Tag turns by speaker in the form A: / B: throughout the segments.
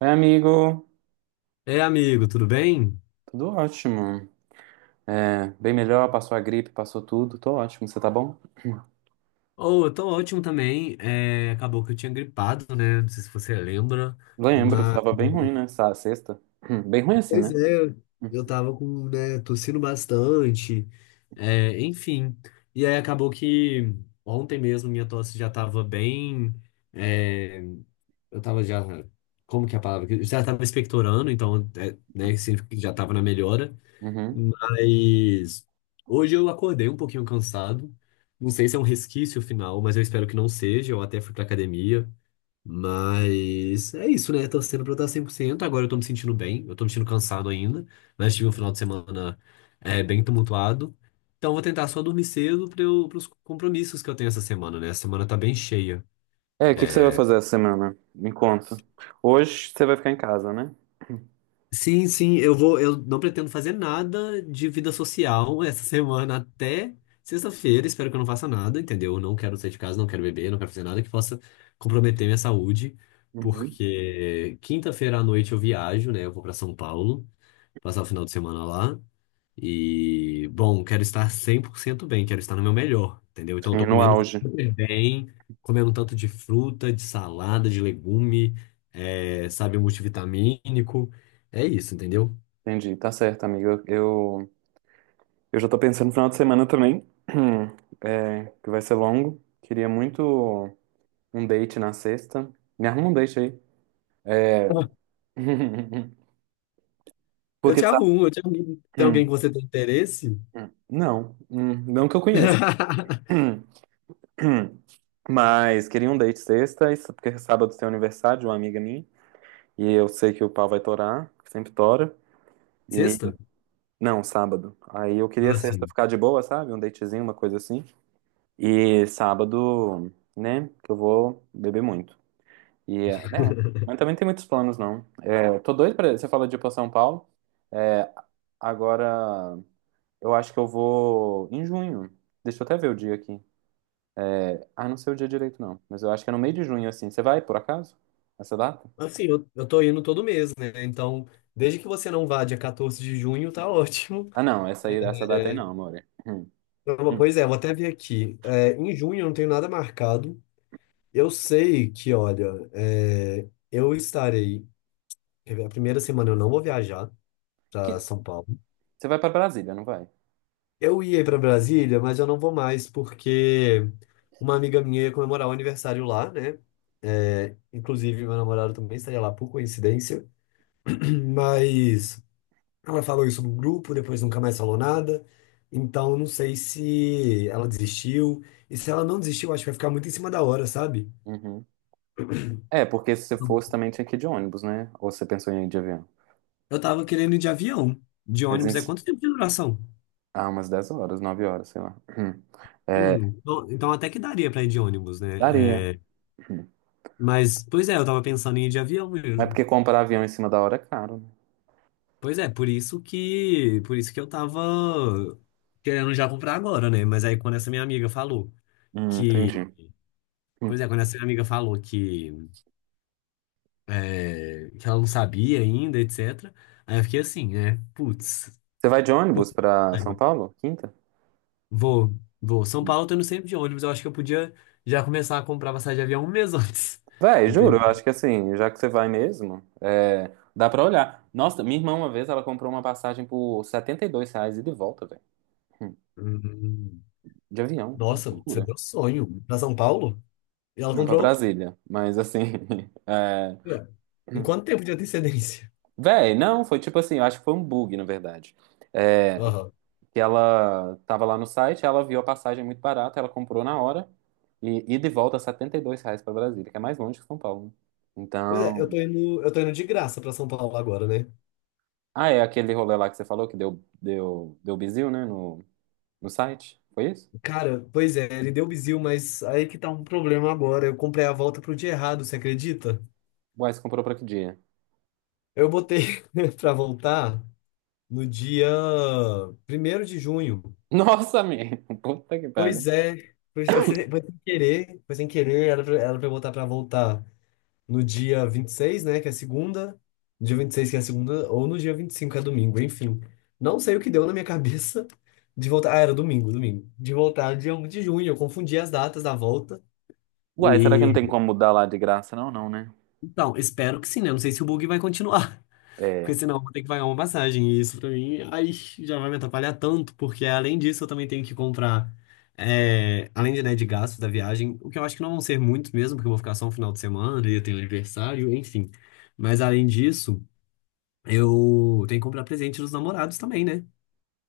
A: Oi, amigo.
B: É amigo, tudo bem?
A: Tudo ótimo. É, bem melhor, passou a gripe, passou tudo. Tô ótimo, você tá bom?
B: Oh, eu tô ótimo também. É, acabou que eu tinha gripado, né? Não sei se você lembra,
A: Lembro,
B: mas.
A: tava bem ruim, né? Essa sexta. Bem ruim assim, né?
B: Pois é, eu tava com, né, tossindo bastante, enfim. E aí acabou que ontem mesmo minha tosse já tava bem. é, eu tava já. Como que é a palavra? Eu já tava expectorando, então, né, significa que já tava na melhora.
A: Uhum.
B: Mas hoje eu acordei um pouquinho cansado. Não sei se é um resquício final, mas eu espero que não seja. Eu até fui pra academia. Mas é isso, né? Torcendo pra eu estar 100%. Agora eu tô me sentindo bem. Eu tô me sentindo cansado ainda. Mas tive um final de semana bem tumultuado. Então eu vou tentar só dormir cedo para os compromissos que eu tenho essa semana, né? A semana tá bem cheia.
A: É, o que que você vai fazer essa semana? Me conta. Hoje você vai ficar em casa, né?
B: Sim, sim, eu vou, eu não pretendo fazer nada de vida social essa semana até sexta-feira. Espero que eu não faça nada, entendeu? Eu não quero sair de casa, não quero beber, não quero fazer nada que possa comprometer minha saúde,
A: Uhum.
B: porque quinta-feira à noite eu viajo, né? Eu vou para São Paulo, passar o final de semana lá. E, bom, quero estar 100% bem, quero estar no meu melhor, entendeu? Então, eu
A: Sim,
B: tô
A: no
B: comendo
A: auge.
B: super bem, comendo um tanto de fruta, de salada, de legume, sabe, multivitamínico. É isso, entendeu?
A: Entendi, tá certo, amigo. Eu já tô pensando no final de semana também, que vai ser longo. Queria muito um date na sexta. Me arruma um date aí.
B: Eu
A: Porque,
B: te
A: sabe?
B: arrumo, eu te arrumo. Tem alguém
A: hum,
B: que você tem interesse?
A: Não, não que eu conheça. Hum, hum. Mas queria um date sexta, isso porque sábado tem aniversário de uma amiga minha, e eu sei que o pau vai torar, que sempre tora. E
B: Sexta?
A: não, sábado. Aí eu queria
B: Fala
A: sexta
B: assim,
A: ficar de boa, sabe? Um datezinho, uma coisa assim. E sábado, né, que eu vou beber muito. E é, né, mas também tem muitos planos, não. É, tô doido pra. Você fala de ir pra São Paulo. É, agora eu acho que eu vou em junho. Deixa eu até ver o dia aqui. Ah, não sei o dia direito, não. Mas eu acho que é no meio de junho, assim. Você vai, por acaso? Essa data?
B: assim, eu tô indo todo mês, né? Então, desde que você não vá dia 14 de junho, tá ótimo.
A: Ah, não. Essa aí,
B: É,
A: essa data aí não, amore. Hum.
B: pois é, vou até ver aqui. É, em junho eu não tenho nada marcado. Eu sei que, olha, eu estarei. A primeira semana eu não vou viajar para
A: Que...
B: São Paulo.
A: Você vai pra Brasília, não vai?
B: Eu ia para Brasília, mas eu não vou mais porque uma amiga minha ia comemorar o aniversário lá, né? É, inclusive, meu namorado também estaria lá por coincidência. Mas ela falou isso no grupo, depois nunca mais falou nada. Então, não sei se ela desistiu. E se ela não desistiu, acho que vai ficar muito em cima da hora, sabe?
A: Uhum. É, porque se você fosse também tinha que ir de ônibus, né? Ou você pensou em ir de avião?
B: Eu tava querendo ir de avião. De
A: Mas em...
B: ônibus é quanto tempo de duração?
A: Ah, umas 10 horas, 9 horas, sei lá. Hum. É,
B: Então até que daria pra ir de ônibus, né?
A: daria. Hum.
B: Mas, pois é, eu tava pensando em ir de avião
A: Mas
B: mesmo.
A: porque comprar avião em cima da hora é caro, né?
B: Pois é, por isso que eu tava querendo já comprar agora, né? Mas aí quando essa minha amiga falou que,
A: Entendi. Hum.
B: pois é, quando essa minha amiga falou que, que ela não sabia ainda, etc. Aí eu fiquei assim, né? Putz,
A: Você vai de
B: pô,
A: ônibus pra São
B: saiba.
A: Paulo? Quinta?
B: Vou, vou. São Paulo eu tô indo sempre de ônibus, eu acho que eu podia já começar a comprar passagem de avião um mês antes.
A: Véi, juro, eu
B: Entendeu?
A: acho que assim, já que você vai mesmo, dá pra olhar. Nossa, minha irmã uma vez ela comprou uma passagem por R$ 72 e de volta, velho. Hum,
B: Uhum.
A: De avião, uma
B: Nossa, você
A: loucura.
B: deu sonho. Pra São Paulo? E ela
A: Não pra
B: comprou?
A: Brasília, mas assim. É...
B: É. Em
A: hum.
B: quanto tempo de antecedência?
A: Véi, não, foi tipo assim, eu acho que foi um bug, na verdade. É,
B: Aham.
A: que ela tava lá no site, ela viu a passagem muito barata, ela comprou na hora e, de volta R$ 72 pra Brasília, que é mais longe que São Paulo, né?
B: Pois é,
A: Então.
B: eu tô indo de graça pra São Paulo agora, né?
A: Ah, é aquele rolê lá que você falou que deu bizil, né? No... No site? Foi isso?
B: Cara, pois é, ele deu bizil, mas aí que tá um problema agora. Eu comprei a volta pro dia errado, você acredita?
A: Uai, você comprou pra que dia?
B: Eu botei pra voltar no dia 1º de junho.
A: Nossa, amigo! Puta que pariu.
B: Pois é, foi, foi sem querer, era pra eu botar pra voltar no dia 26, né, que é segunda, no dia 26 que é segunda, ou no dia 25, que é domingo, enfim. Não sei o que deu na minha cabeça de voltar. Ah, era domingo, domingo. De voltar dia 1º de junho, eu confundi as datas da volta.
A: Uai, será que não
B: E
A: tem como mudar lá de graça? Não, não, né?
B: então, espero que sim, né? Não sei se o bug vai continuar, porque
A: É.
B: senão eu vou ter que pagar uma passagem. E isso pra mim, aí já vai me atrapalhar tanto, porque além disso eu também tenho que comprar, além de, né, de gastos da viagem, o que eu acho que não vão ser muitos mesmo, porque eu vou ficar só um final de semana e eu tenho aniversário, enfim. Mas além disso. Eu tenho que comprar presente dos namorados também, né?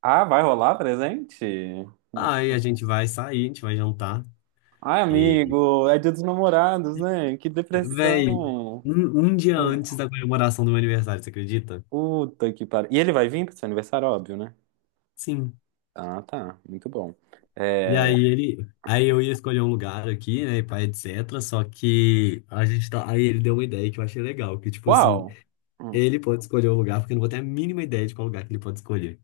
A: Ah, vai rolar presente?
B: Aí a gente vai sair, a gente vai jantar.
A: Ai,
B: E,
A: amigo, é dia dos namorados, né? Que
B: véi,
A: depressão.
B: um dia antes da comemoração do meu aniversário, você acredita?
A: Puta que pariu. E ele vai vir pro seu aniversário, óbvio, né?
B: Sim.
A: Ah, tá. Muito bom.
B: E aí
A: É...
B: ele, aí eu ia escolher um lugar aqui, né, e pá, etc. Só que a gente tá, aí ele deu uma ideia que eu achei legal, que tipo assim,
A: Uau! Hum.
B: ele pode escolher o lugar, porque eu não vou ter a mínima ideia de qual lugar que ele pode escolher.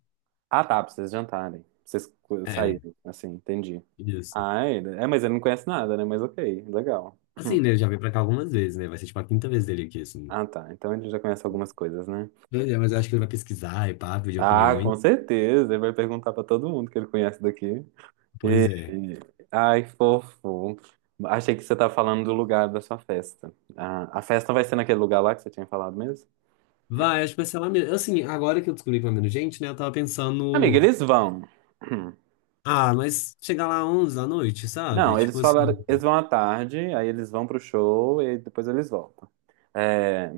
A: Ah, tá, pra vocês jantarem. Pra vocês
B: É,
A: saírem, assim, entendi.
B: isso.
A: Ah, ele... É, mas ele não conhece nada, né? Mas ok, legal.
B: Assim,
A: Hum.
B: né, ele já veio pra cá algumas vezes, né? Vai ser tipo a quinta vez dele aqui, assim.
A: Ah, tá. Então ele já conhece algumas coisas, né?
B: Pois é, mas eu acho que ele vai pesquisar e pá, pedir
A: Ah,
B: opiniões.
A: com certeza. Ele vai perguntar pra todo mundo que ele conhece daqui.
B: Pois
A: E...
B: é.
A: Ai, fofo. Achei que você tá falando do lugar da sua festa. Ah, a festa vai ser naquele lugar lá que você tinha falado mesmo?
B: Vai, acho que vai ser lá mesmo. Assim, agora que eu descobri que vai menos gente, né? Eu tava
A: Amiga,
B: pensando.
A: eles vão.
B: Ah, mas chegar lá 11 da noite, sabe?
A: Não, eles
B: Tipo assim.
A: falaram, eles vão à tarde, aí eles vão pro show e depois eles voltam. É,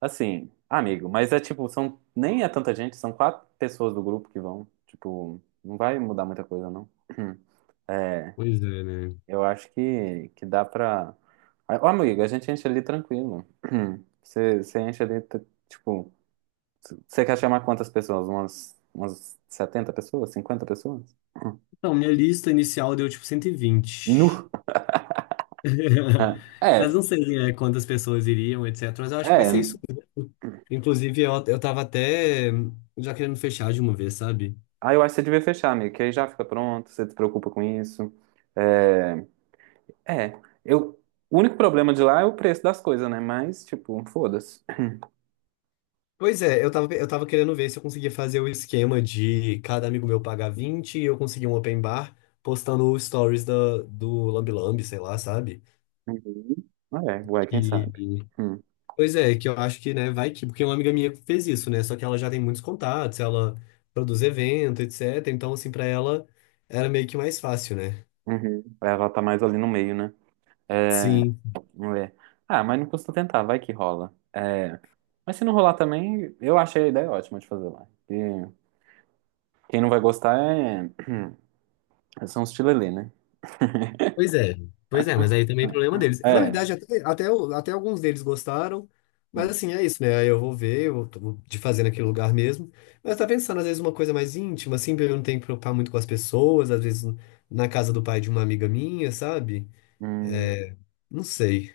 A: assim, amigo, mas é tipo, são, nem é tanta gente, são quatro pessoas do grupo que vão. Tipo, não vai mudar muita coisa, não.
B: Pois é, né?
A: Eu acho que dá pra. Ó, amigo, a gente enche ali tranquilo. Você enche ali, tipo. Você quer chamar quantas pessoas? Umas 70 pessoas? 50 pessoas?
B: Então, minha lista inicial deu tipo 120,
A: Nu! É,
B: mas
A: é.
B: não sei, né, quantas pessoas iriam, etc. Mas eu acho que vai ser
A: É.
B: isso. Inclusive, eu tava até já querendo fechar de uma vez, sabe?
A: Aí eu acho que você devia fechar, amigo, que aí já fica pronto, você se preocupa com isso. É. É. O único problema de lá é o preço das coisas, né? Mas, tipo, foda-se.
B: Pois é, eu tava querendo ver se eu conseguia fazer o esquema de cada amigo meu pagar 20 e eu conseguir um open bar postando stories da, do Lambi Lambi, sei lá, sabe?
A: Uhum. É, ué, quem
B: E,
A: sabe? Hum.
B: pois é, que eu acho que, né, vai que, porque uma amiga minha fez isso, né? Só que ela já tem muitos contatos, ela produz evento, etc. Então, assim, pra ela era meio que mais fácil, né?
A: Uhum. Ela tá mais ali no meio, né? É.
B: Sim.
A: É. Ah, mas não custa tentar, vai que rola. É, mas se não rolar também, eu achei a ideia ótima de fazer lá. E quem não vai gostar é... são os tilelê, né?
B: Pois é. Pois é, mas aí também é problema deles. É, na
A: É.
B: verdade, até alguns deles gostaram, mas assim, é isso, né? Aí eu vou ver, eu tô de fazer naquele lugar mesmo. Mas tá pensando, às vezes, uma coisa mais íntima, assim, pra eu não ter que preocupar muito com as pessoas, às vezes na casa do pai de uma amiga minha, sabe?
A: Hum,
B: É, não sei.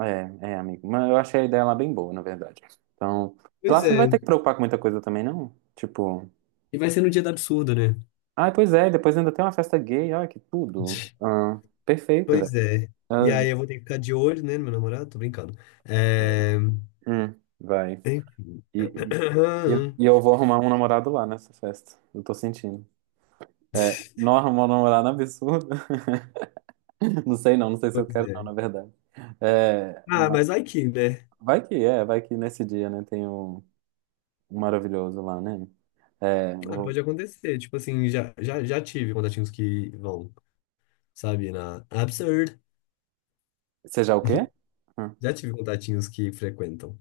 A: é, é, amigo. Mas eu achei a ideia lá bem boa, na verdade. Então, lá
B: Pois
A: você não vai
B: é.
A: ter que preocupar com muita coisa também, não? Tipo,
B: E vai ser no dia do absurdo, né?
A: ah, pois é, depois ainda tem uma festa gay, olha que tudo. Ah, perfeito, velho.
B: Pois é. E aí eu
A: Ah,
B: vou ter que ficar de olho, né, no meu namorado? Tô brincando.
A: é.
B: É...
A: Hum, vai. E, e, e eu vou arrumar um namorado lá nessa festa. Eu tô sentindo. É, nossa, uma na absurda. Não sei não, não sei se eu
B: Pois
A: quero não,
B: é.
A: na verdade. É,
B: Ah,
A: mas
B: mas aí que, né?
A: vai que nesse dia, né, tem o maravilhoso lá, né? É,
B: Ah, pode acontecer. Tipo assim, já tive contatinhos que vão, sabe, na Absurd.
A: seja o quê? Hum.
B: Já tive contatinhos que frequentam.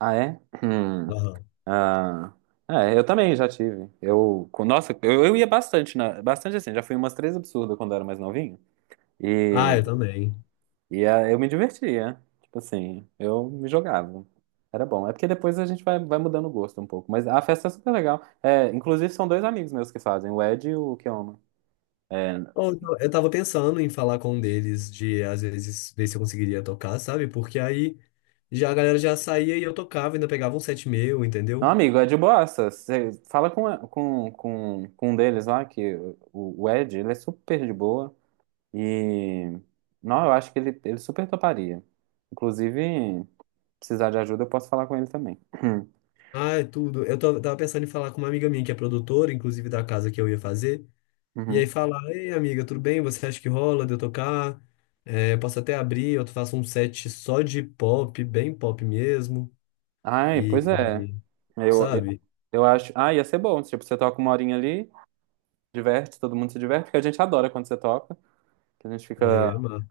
A: Ah, é? Hum.
B: Aham.
A: Ah, é, eu também já tive. Nossa, eu ia bastante, bastante assim, já fui umas três absurdas quando eu era mais novinho.
B: Ah, eu também.
A: Eu me divertia. Tipo assim, eu me jogava. Era bom. É porque depois a gente vai mudando o gosto um pouco. Mas a festa é super legal. É, inclusive, são dois amigos meus que fazem, o Ed e o Keoma. É,
B: Ou então, eu tava pensando em falar com um deles de, às vezes, ver se eu conseguiria tocar, sabe? Porque aí já a galera já saía e eu tocava, ainda pegava um set meu,
A: não,
B: entendeu?
A: amigo, é de boassa. Você fala com um deles lá, que o Ed, ele é super de boa. E, não, eu acho que ele super toparia. Inclusive, precisar de ajuda, eu posso falar com ele também.
B: Ai, tudo. Eu tava pensando em falar com uma amiga minha que é produtora, inclusive da casa que eu ia fazer. E aí
A: Uhum.
B: falar, ei, amiga, tudo bem? Você acha que rola de eu tocar? É, posso até abrir, eu faço um set só de pop, bem pop mesmo.
A: Ai,
B: E,
A: pois é.
B: e,
A: Eu, eu,
B: sabe?
A: eu acho. Ah, ia ser bom. Tipo, você toca uma horinha ali, diverte, todo mundo se diverte, porque a gente adora quando você toca. Que a gente
B: Ah, eu
A: fica.
B: ia amar.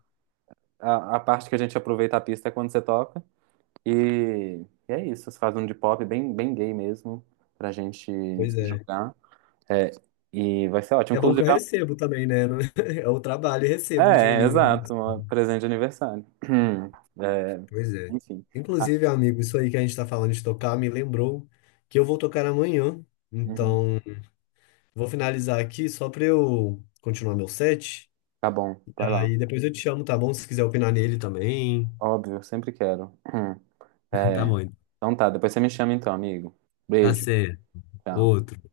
A: A parte que a gente aproveita a pista é quando você toca. E, e é isso. Você faz um de pop bem, bem gay mesmo, pra gente
B: Pois
A: se
B: é.
A: jogar. É, e vai ser ótimo.
B: É bom
A: Inclusive,
B: que eu recebo também, né? Eu trabalho e recebo um
A: é,
B: dinheirinho. Mas-
A: exato. Um presente de aniversário. É,
B: Pois é.
A: enfim. Ah,
B: Inclusive, amigo, isso aí que a gente tá falando de tocar me lembrou que eu vou tocar amanhã.
A: uhum.
B: Então. Vou finalizar aqui só para eu continuar meu set.
A: Tá bom, vai lá.
B: Aí depois eu te chamo, tá bom? Se quiser opinar nele também.
A: Óbvio, sempre quero.
B: Tá
A: É.
B: bom,
A: Então tá, depois você me chama então, amigo.
B: tá
A: Beijo.
B: certo.
A: Tchau.
B: Outro.